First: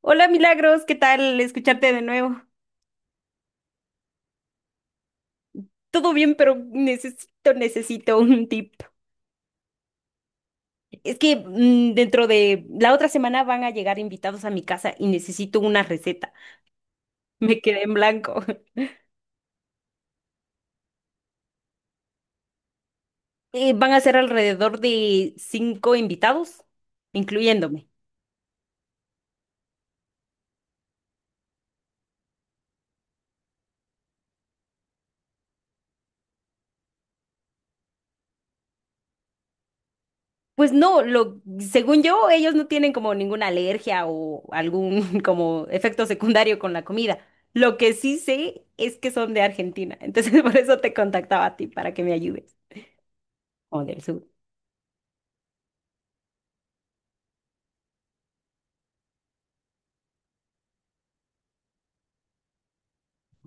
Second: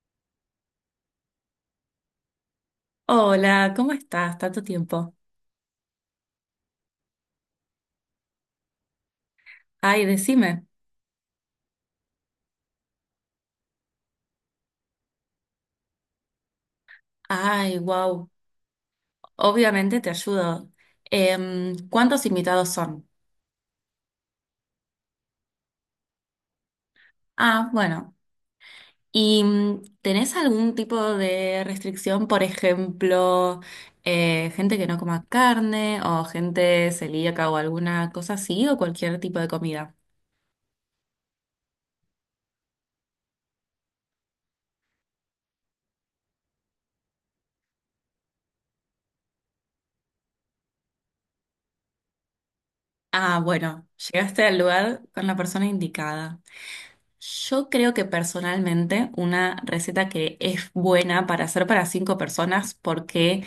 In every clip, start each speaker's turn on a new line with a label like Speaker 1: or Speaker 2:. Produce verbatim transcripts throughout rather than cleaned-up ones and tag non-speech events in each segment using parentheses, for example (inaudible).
Speaker 1: Hola Milagros, ¿qué tal escucharte de nuevo?
Speaker 2: Hola, ¿cómo estás? Tanto tiempo.
Speaker 1: Todo bien, pero necesito, necesito un tip.
Speaker 2: Ay, decime.
Speaker 1: Es que mm, dentro de la otra semana van a llegar invitados a mi casa y necesito una receta. (laughs) Me
Speaker 2: Ay,
Speaker 1: quedé en
Speaker 2: wow.
Speaker 1: blanco. (laughs)
Speaker 2: Obviamente te ayudo. Em, ¿cuántos invitados son?
Speaker 1: Eh, van a ser alrededor de cinco invitados,
Speaker 2: Ah,
Speaker 1: incluyéndome.
Speaker 2: bueno. ¿Y mm, tenés algún tipo de restricción? Por ejemplo, eh, gente que no coma carne o gente celíaca o alguna cosa así o cualquier tipo de comida.
Speaker 1: Pues no, lo, según yo, ellos no tienen como ninguna alergia o algún (laughs) como efecto secundario con la comida. Lo que sí sé es que son de Argentina, entonces (laughs) por eso te contactaba a ti para que me ayudes.
Speaker 2: Ah,
Speaker 1: O
Speaker 2: bueno,
Speaker 1: del sur.
Speaker 2: llegaste al lugar con la persona indicada. Yo creo que personalmente una receta que es buena para hacer para cinco personas porque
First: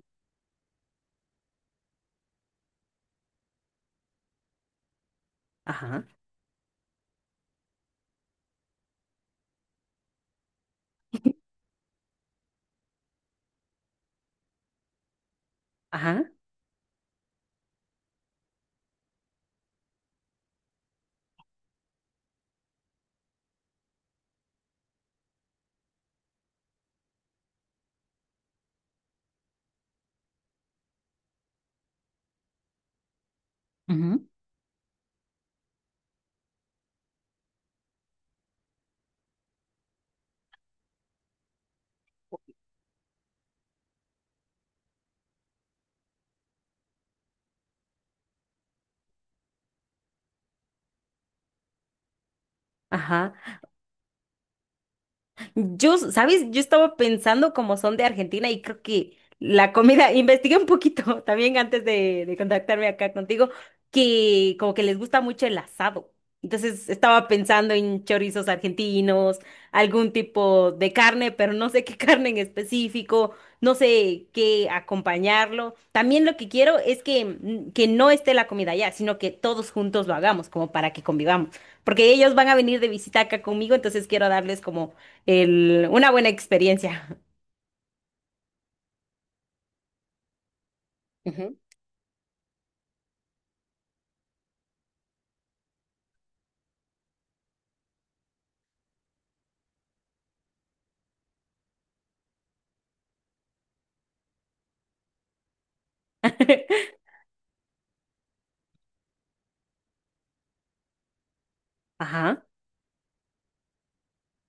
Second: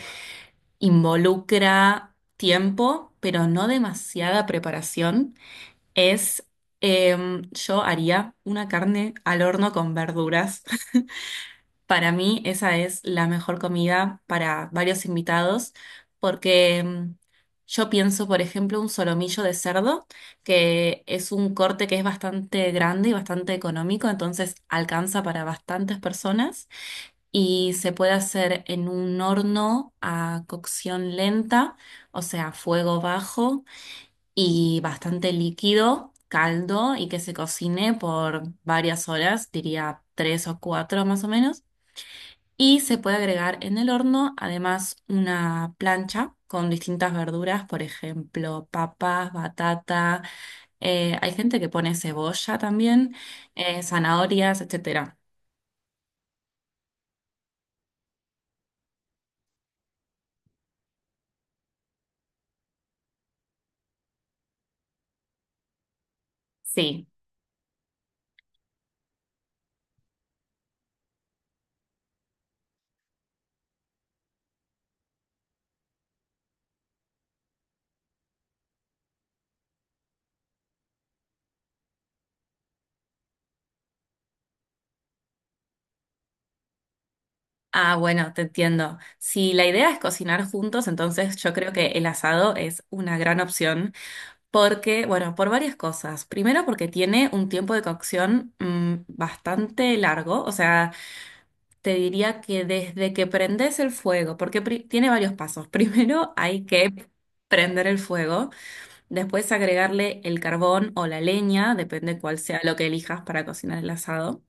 Speaker 2: involucra tiempo, pero no demasiada preparación,
Speaker 1: Ajá,
Speaker 2: es em, yo haría una carne al horno con verduras. (laughs) Para mí esa es la mejor comida para varios invitados
Speaker 1: ajá,
Speaker 2: porque mm, yo pienso, por ejemplo, un solomillo de cerdo, que es un corte que es bastante grande y bastante económico, entonces alcanza para bastantes personas y se puede hacer en un horno a cocción lenta, o sea, fuego bajo
Speaker 1: ujú,
Speaker 2: y bastante líquido. caldo y que se cocine por varias horas, diría tres o cuatro más o menos. Y se puede agregar en el horno además una plancha con distintas verduras, por ejemplo, papas, batata, eh, hay gente que pone cebolla también,
Speaker 1: ajá.
Speaker 2: eh, zanahorias, etcétera.
Speaker 1: Yo, ¿sabes? Yo estaba pensando como son de Argentina y creo que la comida, (laughs) investigué un poquito también antes de, de contactarme acá contigo, que como que les gusta mucho el asado. Entonces
Speaker 2: Sí.
Speaker 1: estaba pensando en chorizos argentinos, algún tipo de carne, pero no sé qué (laughs) carne en específico, no sé qué acompañarlo. También lo que quiero es que, mm, que no esté la comida ya, sino que todos juntos lo hagamos, como para que convivamos porque ellos van a venir de visita acá conmigo, entonces quiero darles como el, una buena experiencia.
Speaker 2: Ah, bueno, te entiendo. Si la idea es cocinar juntos,
Speaker 1: (laughs)
Speaker 2: entonces yo
Speaker 1: Ujú.
Speaker 2: creo que el asado es una gran opción porque, bueno, por varias cosas. Primero porque tiene un tiempo de cocción mm, bastante largo, o sea, te diría que desde que prendes el fuego, porque pri- tiene varios pasos. (laughs) Primero hay que prender el fuego, después agregarle el carbón o la leña, depende cuál
Speaker 1: Ajá.
Speaker 2: sea lo que elijas para cocinar el asado.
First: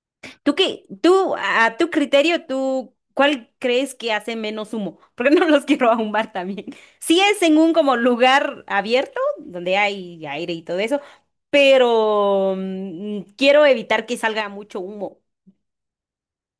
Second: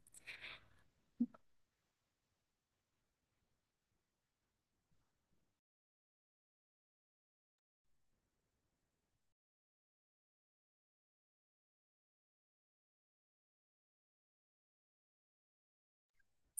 Speaker 1: ¿Tú qué? ¿Tú, a tu criterio, tú, cuál crees que hace menos humo? Porque (laughs) no los quiero ahumar también. Sí es en un como lugar abierto, donde hay aire y todo eso, pero mm, quiero evitar que salga mucho humo.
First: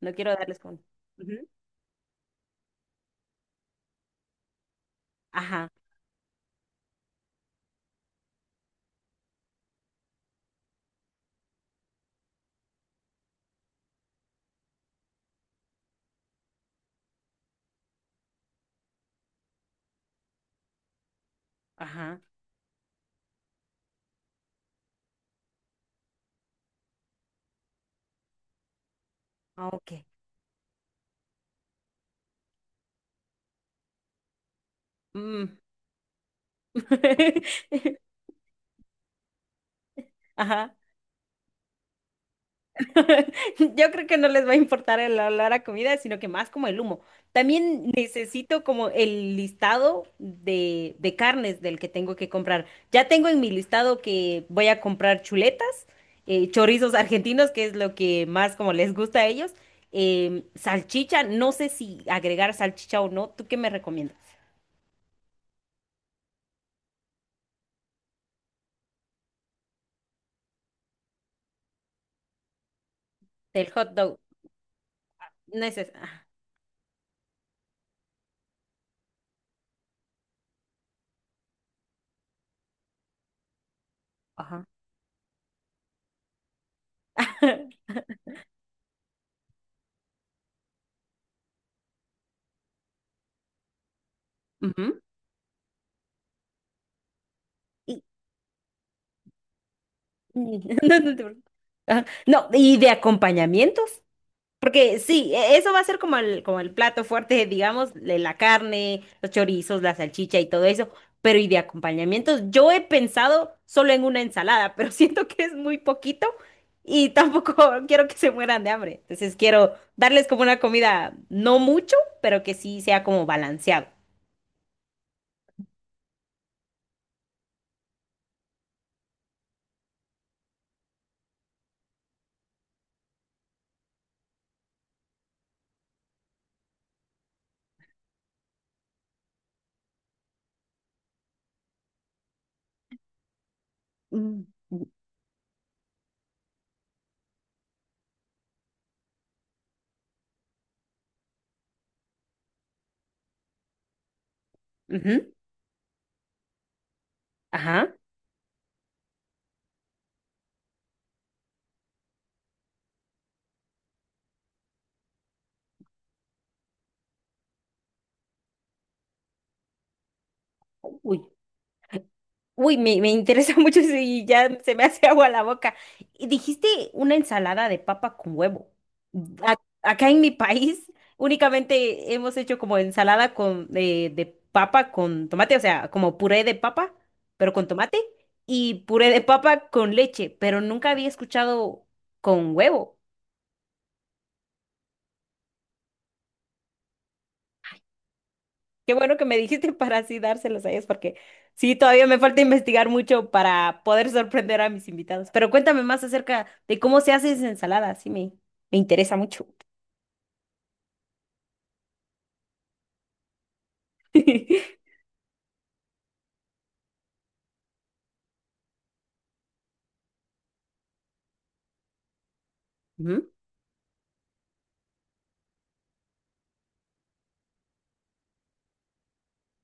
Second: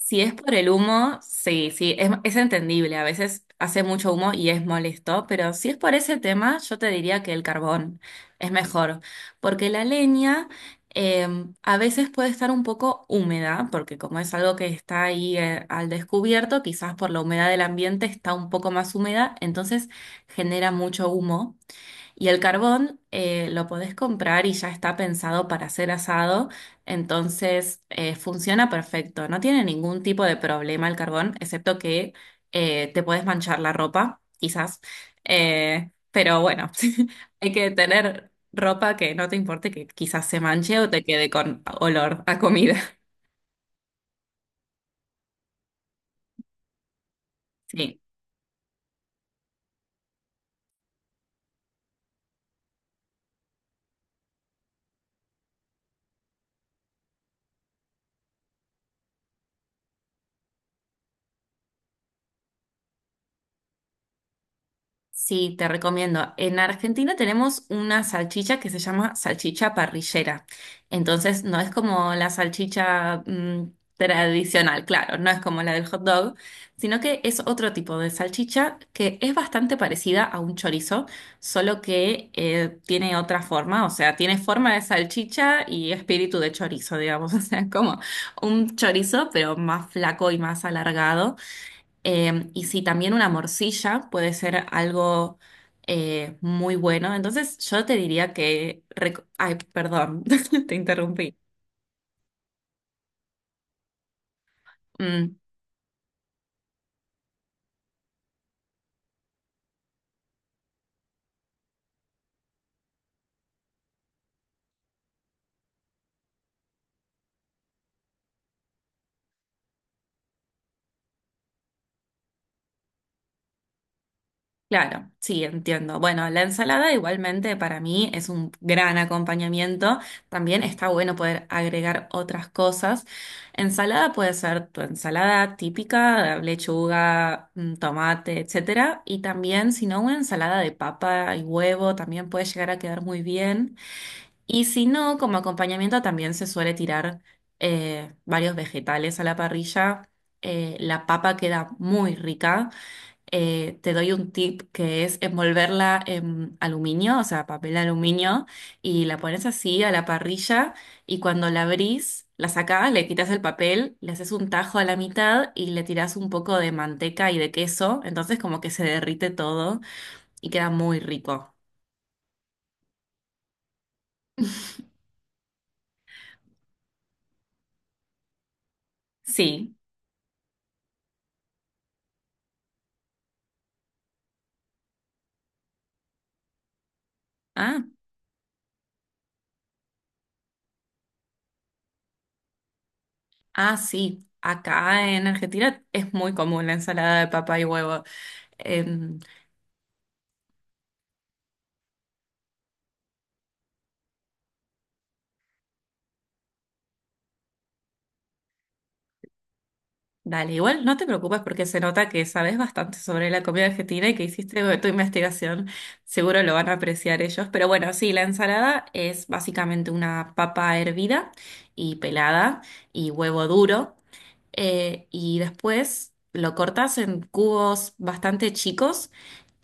Speaker 1: No quiero
Speaker 2: es por
Speaker 1: darles
Speaker 2: el
Speaker 1: con...
Speaker 2: humo,
Speaker 1: Ujú.
Speaker 2: sí, sí, es, es entendible. A veces hace mucho humo y es molesto, pero si
Speaker 1: Ajá,
Speaker 2: es por ese tema, yo te diría que el carbón es mejor, porque la leña eh, a veces puede estar un poco húmeda, porque como es algo que está ahí eh, al descubierto, quizás por la humedad del ambiente está un poco más húmeda, entonces genera mucho humo.
Speaker 1: ajá.
Speaker 2: Y el carbón eh, lo podés comprar y ya está pensado para ser asado, entonces eh, funciona perfecto. No tiene
Speaker 1: Ah, ok.
Speaker 2: ningún tipo de problema el carbón, excepto que eh, te podés manchar la ropa, quizás.
Speaker 1: Mm.
Speaker 2: Eh, pero bueno, (laughs) hay que
Speaker 1: (laughs)
Speaker 2: tener ropa que no te importe que quizás se
Speaker 1: Ajá.
Speaker 2: manche o te quede con olor a comida.
Speaker 1: (laughs) Yo creo que no les va a importar el olor a comida, sino que más como el humo.
Speaker 2: (laughs)
Speaker 1: También
Speaker 2: Sí.
Speaker 1: necesito como el listado de, de carnes del que tengo que comprar. Ya tengo en mi listado que voy a comprar chuletas, eh, chorizos argentinos, que es lo que más como les gusta a ellos, em, salchicha, no sé si agregar salchicha o no. ¿Tú qué me recomiendas?
Speaker 2: Sí, te recomiendo. En Argentina tenemos una salchicha que se llama salchicha parrillera. Entonces, no es como la salchicha
Speaker 1: Del
Speaker 2: mm,
Speaker 1: hot dog.
Speaker 2: tradicional, claro, no es como la del
Speaker 1: Neces
Speaker 2: hot
Speaker 1: ah,
Speaker 2: dog, sino que es otro tipo de salchicha que es bastante parecida a un chorizo, solo que eh, tiene otra forma, o sea, tiene
Speaker 1: ajá.
Speaker 2: forma de salchicha y espíritu de chorizo, digamos, (laughs) o sea, es
Speaker 1: (laughs)
Speaker 2: como un chorizo, pero más flaco y más alargado. Eh, y si también una morcilla puede ser
Speaker 1: Ujú.
Speaker 2: algo eh, muy bueno. Entonces yo te
Speaker 1: Y-
Speaker 2: diría que... reco- Ay, perdón,
Speaker 1: (laughs)
Speaker 2: (laughs) te
Speaker 1: no, no te
Speaker 2: interrumpí.
Speaker 1: preocupes. Ajá. No, y de acompañamientos. Porque sí,
Speaker 2: Mm,
Speaker 1: e- eso va a ser como el, como el plato fuerte, digamos, de la carne, los chorizos, la salchicha y todo eso. Pero y de acompañamientos, yo he pensado solo en una ensalada, pero (laughs) siento que es muy poquito y tampoco (laughs) quiero que se mueran de hambre. Entonces quiero darles como una comida, no mucho, pero que sí sea como balanceado.
Speaker 2: claro, sí, entiendo. Bueno, la ensalada igualmente para mí es un gran acompañamiento. También está bueno poder agregar otras cosas. Ensalada puede ser tu ensalada típica, lechuga, mm, tomate, etcétera. Y también, si no, una ensalada de papa y huevo también puede llegar a quedar muy bien.
Speaker 1: Mm,
Speaker 2: Y si no, como acompañamiento también se suele tirar eh, varios vegetales a la parrilla. Eh, la papa queda muy rica. Eh, te doy un tip que es
Speaker 1: ujú,
Speaker 2: envolverla en aluminio, o sea, papel
Speaker 1: ajá.
Speaker 2: aluminio, y la pones así a la parrilla y cuando la abrís, la sacás, le quitas el papel, le haces un tajo a la mitad y le tirás un poco de manteca y de queso, entonces como que se derrite todo y queda muy
Speaker 1: Uy,
Speaker 2: rico.
Speaker 1: uy, me, me interesa (laughs) mucho eso y ya se me hace agua la boca. Y dijiste una ensalada de papa con huevo. A-
Speaker 2: Sí.
Speaker 1: acá en mi país (laughs) únicamente hemos hecho como ensalada con, de, de papa con tomate, o sea, como puré de papa, pero con
Speaker 2: Ah,
Speaker 1: tomate, y puré de papa con leche, pero nunca había escuchado con huevo.
Speaker 2: Ah, sí, acá en Argentina es muy común la ensalada de papa y huevo.
Speaker 1: Qué bueno
Speaker 2: Em,
Speaker 1: que me dijiste para así dárselos a ellos, porque sí, todavía me falta investigar mucho para poder sorprender a mis invitados. Pero cuéntame más acerca de cómo se hace esa ensalada, sí me, me interesa mucho.
Speaker 2: Dale, igual no te preocupes porque se nota que sabes bastante sobre la comida argentina y que hiciste
Speaker 1: (laughs)
Speaker 2: tu investigación. Seguro lo van a apreciar ellos. Pero bueno, sí, la ensalada es básicamente una papa hervida y pelada y
Speaker 1: Ujú,
Speaker 2: huevo duro. eh, y después lo cortas en cubos bastante chicos.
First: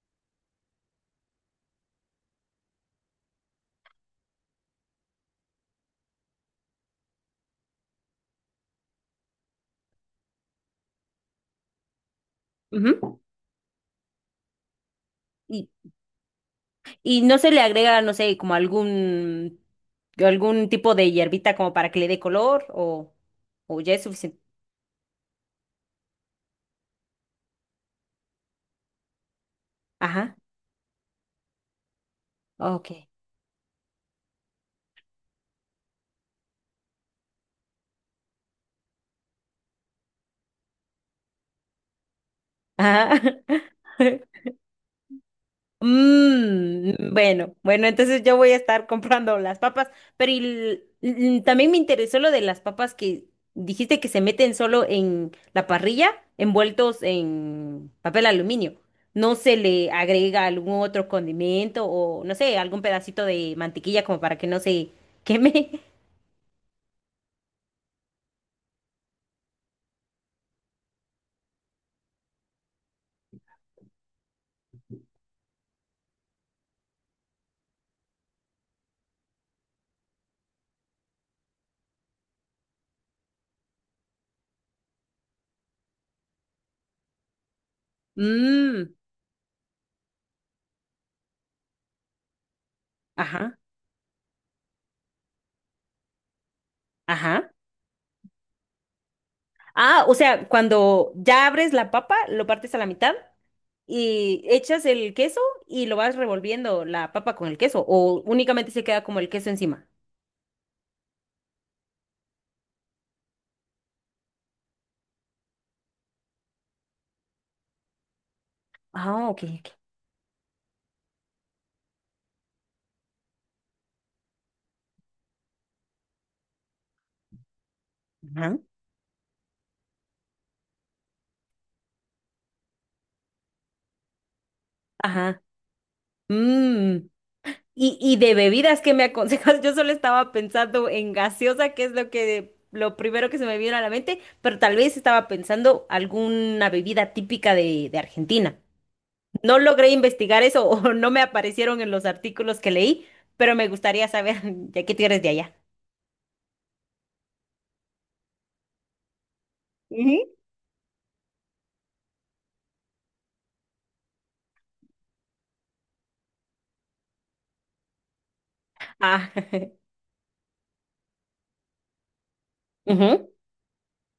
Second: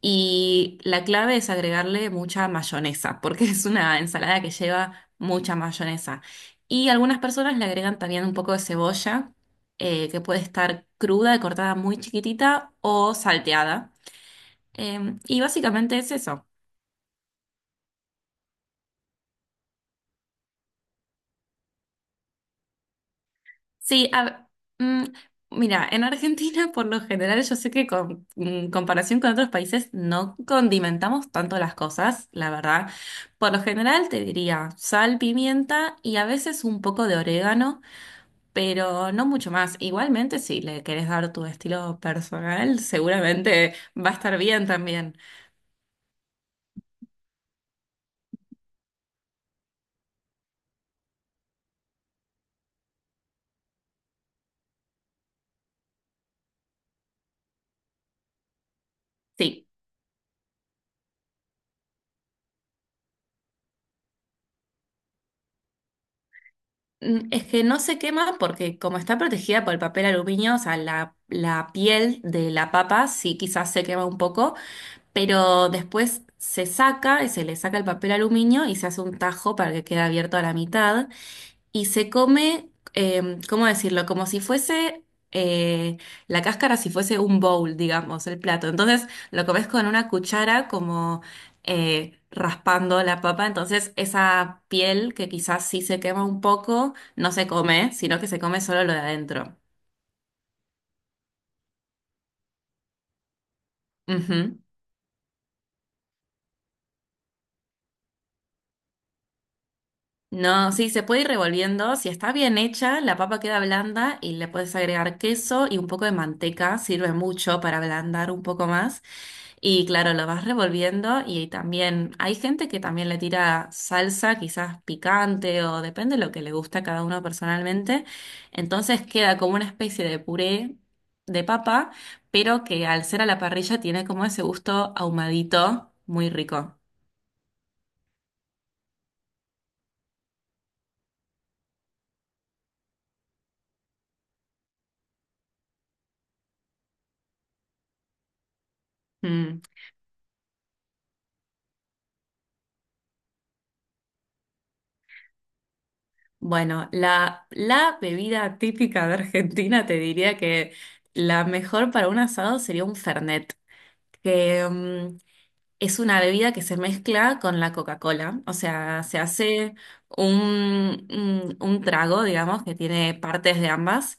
Speaker 2: Y la clave es agregarle mucha mayonesa, porque (laughs) es una ensalada que lleva mucha mayonesa. Y algunas personas le agregan también un poco de cebolla, eh, que puede estar cruda y cortada muy chiquitita o
Speaker 1: ujú.
Speaker 2: salteada. Em, y
Speaker 1: Y,
Speaker 2: básicamente es eso.
Speaker 1: y no se le agrega, no sé, como algún, algún tipo de hierbita como para que le dé color o, o ya es
Speaker 2: Sí,
Speaker 1: suficiente.
Speaker 2: a- mm, mira, en Argentina por lo general yo sé que con en comparación con otros países
Speaker 1: Ajá,
Speaker 2: no condimentamos tanto las cosas, la
Speaker 1: ok.
Speaker 2: verdad. Por lo general te diría sal, pimienta y a veces un poco de orégano, pero no mucho más. Igualmente, si le querés dar tu estilo personal,
Speaker 1: Ajá.
Speaker 2: seguramente va a
Speaker 1: (laughs)
Speaker 2: estar bien también.
Speaker 1: Mm, bueno, bueno, entonces yo voy a estar comprando las papas, pero y l- l- también me interesó lo de las papas que dijiste que se meten solo en la parrilla, envueltos en papel aluminio. ¿No se
Speaker 2: Sí.
Speaker 1: le agrega algún otro condimento o, no sé, algún pedacito de mantequilla como para que no se queme?
Speaker 2: Mm, Es que no se quema porque como está protegida por el papel aluminio, o sea, la, la piel de la papa sí quizás se quema un poco, pero después se saca y se le saca el papel aluminio y se hace un tajo para que quede abierto a la mitad y se come, eh, ¿cómo decirlo? Como si fuese eh, la cáscara, si fuese un bowl,
Speaker 1: (laughs)
Speaker 2: digamos, el plato.
Speaker 1: Mmm,
Speaker 2: Entonces lo comes con una cuchara como eh, raspando la papa,
Speaker 1: ajá,
Speaker 2: entonces esa piel que quizás sí se quema un poco, no se
Speaker 1: ajá.
Speaker 2: come, sino que se come solo lo de adentro.
Speaker 1: Ah, o sea, cuando ya abres la papa, lo partes a la mitad y
Speaker 2: Ujú.
Speaker 1: echas el queso y lo vas revolviendo la papa con el queso o únicamente se queda como el queso encima.
Speaker 2: No, sí, se puede ir revolviendo. Si está bien hecha, la papa queda blanda y le puedes agregar queso y un poco de manteca. Sirve mucho para ablandar un poco más.
Speaker 1: Ah, ok, ok.
Speaker 2: Y claro, lo vas revolviendo y también hay gente que también le tira salsa, quizás picante o depende de lo que le gusta a cada uno personalmente.
Speaker 1: Ajá.
Speaker 2: Entonces queda como una especie de puré de papa, pero que al ser a la parrilla tiene como ese gusto
Speaker 1: Ajá.
Speaker 2: ahumadito, muy rico.
Speaker 1: Mm. Y, y de bebidas, ¿qué me aconsejas? (laughs) Yo solo estaba pensando en gaseosa, que es lo que lo primero que se me vino a la mente, pero tal vez estaba pensando alguna bebida típica de, de Argentina. No
Speaker 2: Mm.
Speaker 1: logré investigar eso (laughs) o no me aparecieron en los artículos que leí, pero me gustaría saber, (laughs) ya que tú eres de allá.
Speaker 2: Bueno, la, la bebida típica de Argentina te
Speaker 1: Ujú.
Speaker 2: diría que la mejor para un asado sería un Fernet, que mm, es una bebida que se mezcla con la Coca-Cola. O sea, se
Speaker 1: Ah,
Speaker 2: hace un, un, un trago, digamos, que tiene
Speaker 1: ujú.
Speaker 2: partes de ambas.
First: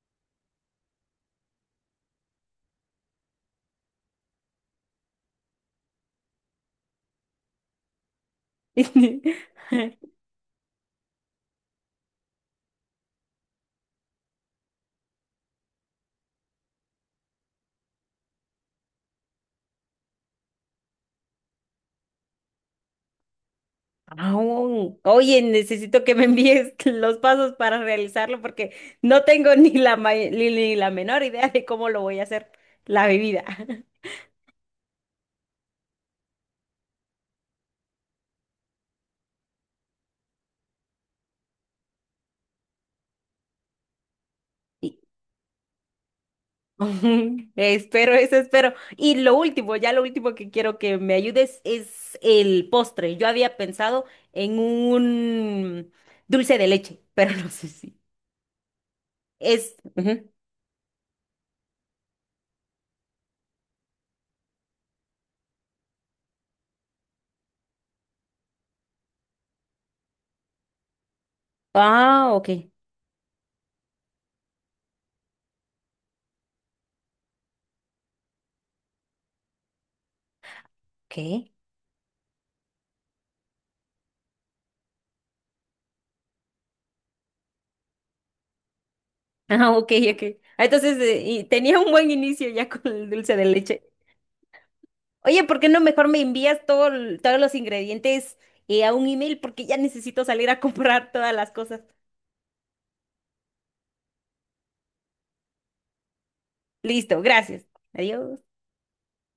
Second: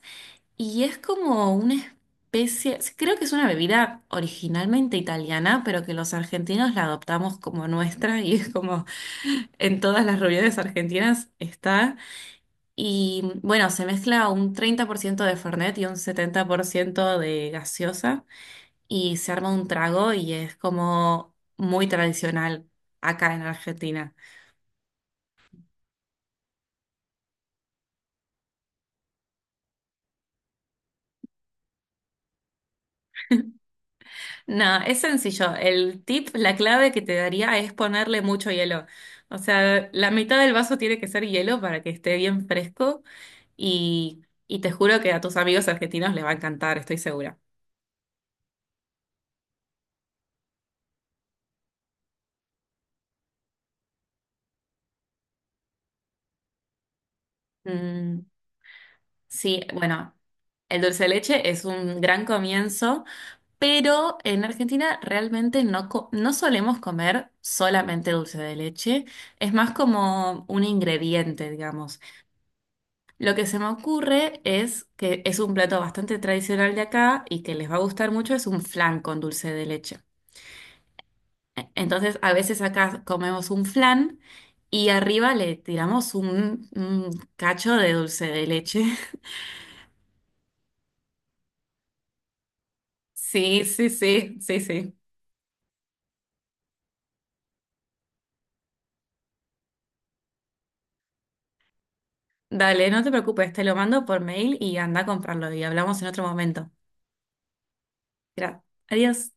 Speaker 2: Y es como una especie, sí, creo que es una bebida originalmente italiana, pero que los argentinos la adoptamos como nuestra y es como en todas
Speaker 1: (laughs)
Speaker 2: las reuniones argentinas está. Y bueno, se mezcla un treinta por ciento de Fernet y un setenta por ciento de gaseosa y se arma un trago y es como muy tradicional acá en Argentina.
Speaker 1: Aún. Oye, necesito que me envíes (laughs) los pasos para realizarlo porque no tengo ni la, ma- ni, ni la menor idea de cómo lo voy a hacer, la bebida. (laughs)
Speaker 2: No, es sencillo. El tip, la clave que te daría es ponerle mucho hielo. O sea, la mitad del vaso tiene que ser hielo para que esté bien fresco y, y te
Speaker 1: Y-
Speaker 2: juro que a tus amigos argentinos les va a encantar, estoy segura.
Speaker 1: (laughs) espero, eso espero. Y lo último, ya lo último que quiero que me ayudes es el postre. Yo había pensado en un dulce de leche, (laughs) pero no sé si
Speaker 2: Mm, sí,
Speaker 1: es...
Speaker 2: bueno.
Speaker 1: Ujú.
Speaker 2: El dulce de leche es un gran comienzo Pero en Argentina realmente no, co- no solemos comer solamente dulce de leche, es más como un ingrediente, digamos.
Speaker 1: Ah, ok.
Speaker 2: Lo que se me ocurre es que es un plato bastante tradicional de acá y que les va a gustar mucho, es un flan con dulce de leche.
Speaker 1: ¿Qué?
Speaker 2: E- Entonces, a veces acá comemos un flan y arriba le tiramos un, un cacho de dulce de leche. (laughs)
Speaker 1: Ah, ok, ok. Ah, entonces, eh, y tenía un buen inicio ya con el dulce de
Speaker 2: Sí,
Speaker 1: leche.
Speaker 2: sí, sí, sí, sí.
Speaker 1: Oye, ¿por qué no mejor me envías todo, el- todos los ingredientes eh, a un email? Porque ya necesito salir a (laughs) comprar todas las cosas.
Speaker 2: Dale, no te preocupes, te lo mando por mail y anda a comprarlo y hablamos en otro momento.
Speaker 1: Listo, gracias. Adiós.
Speaker 2: Gracias. Adiós.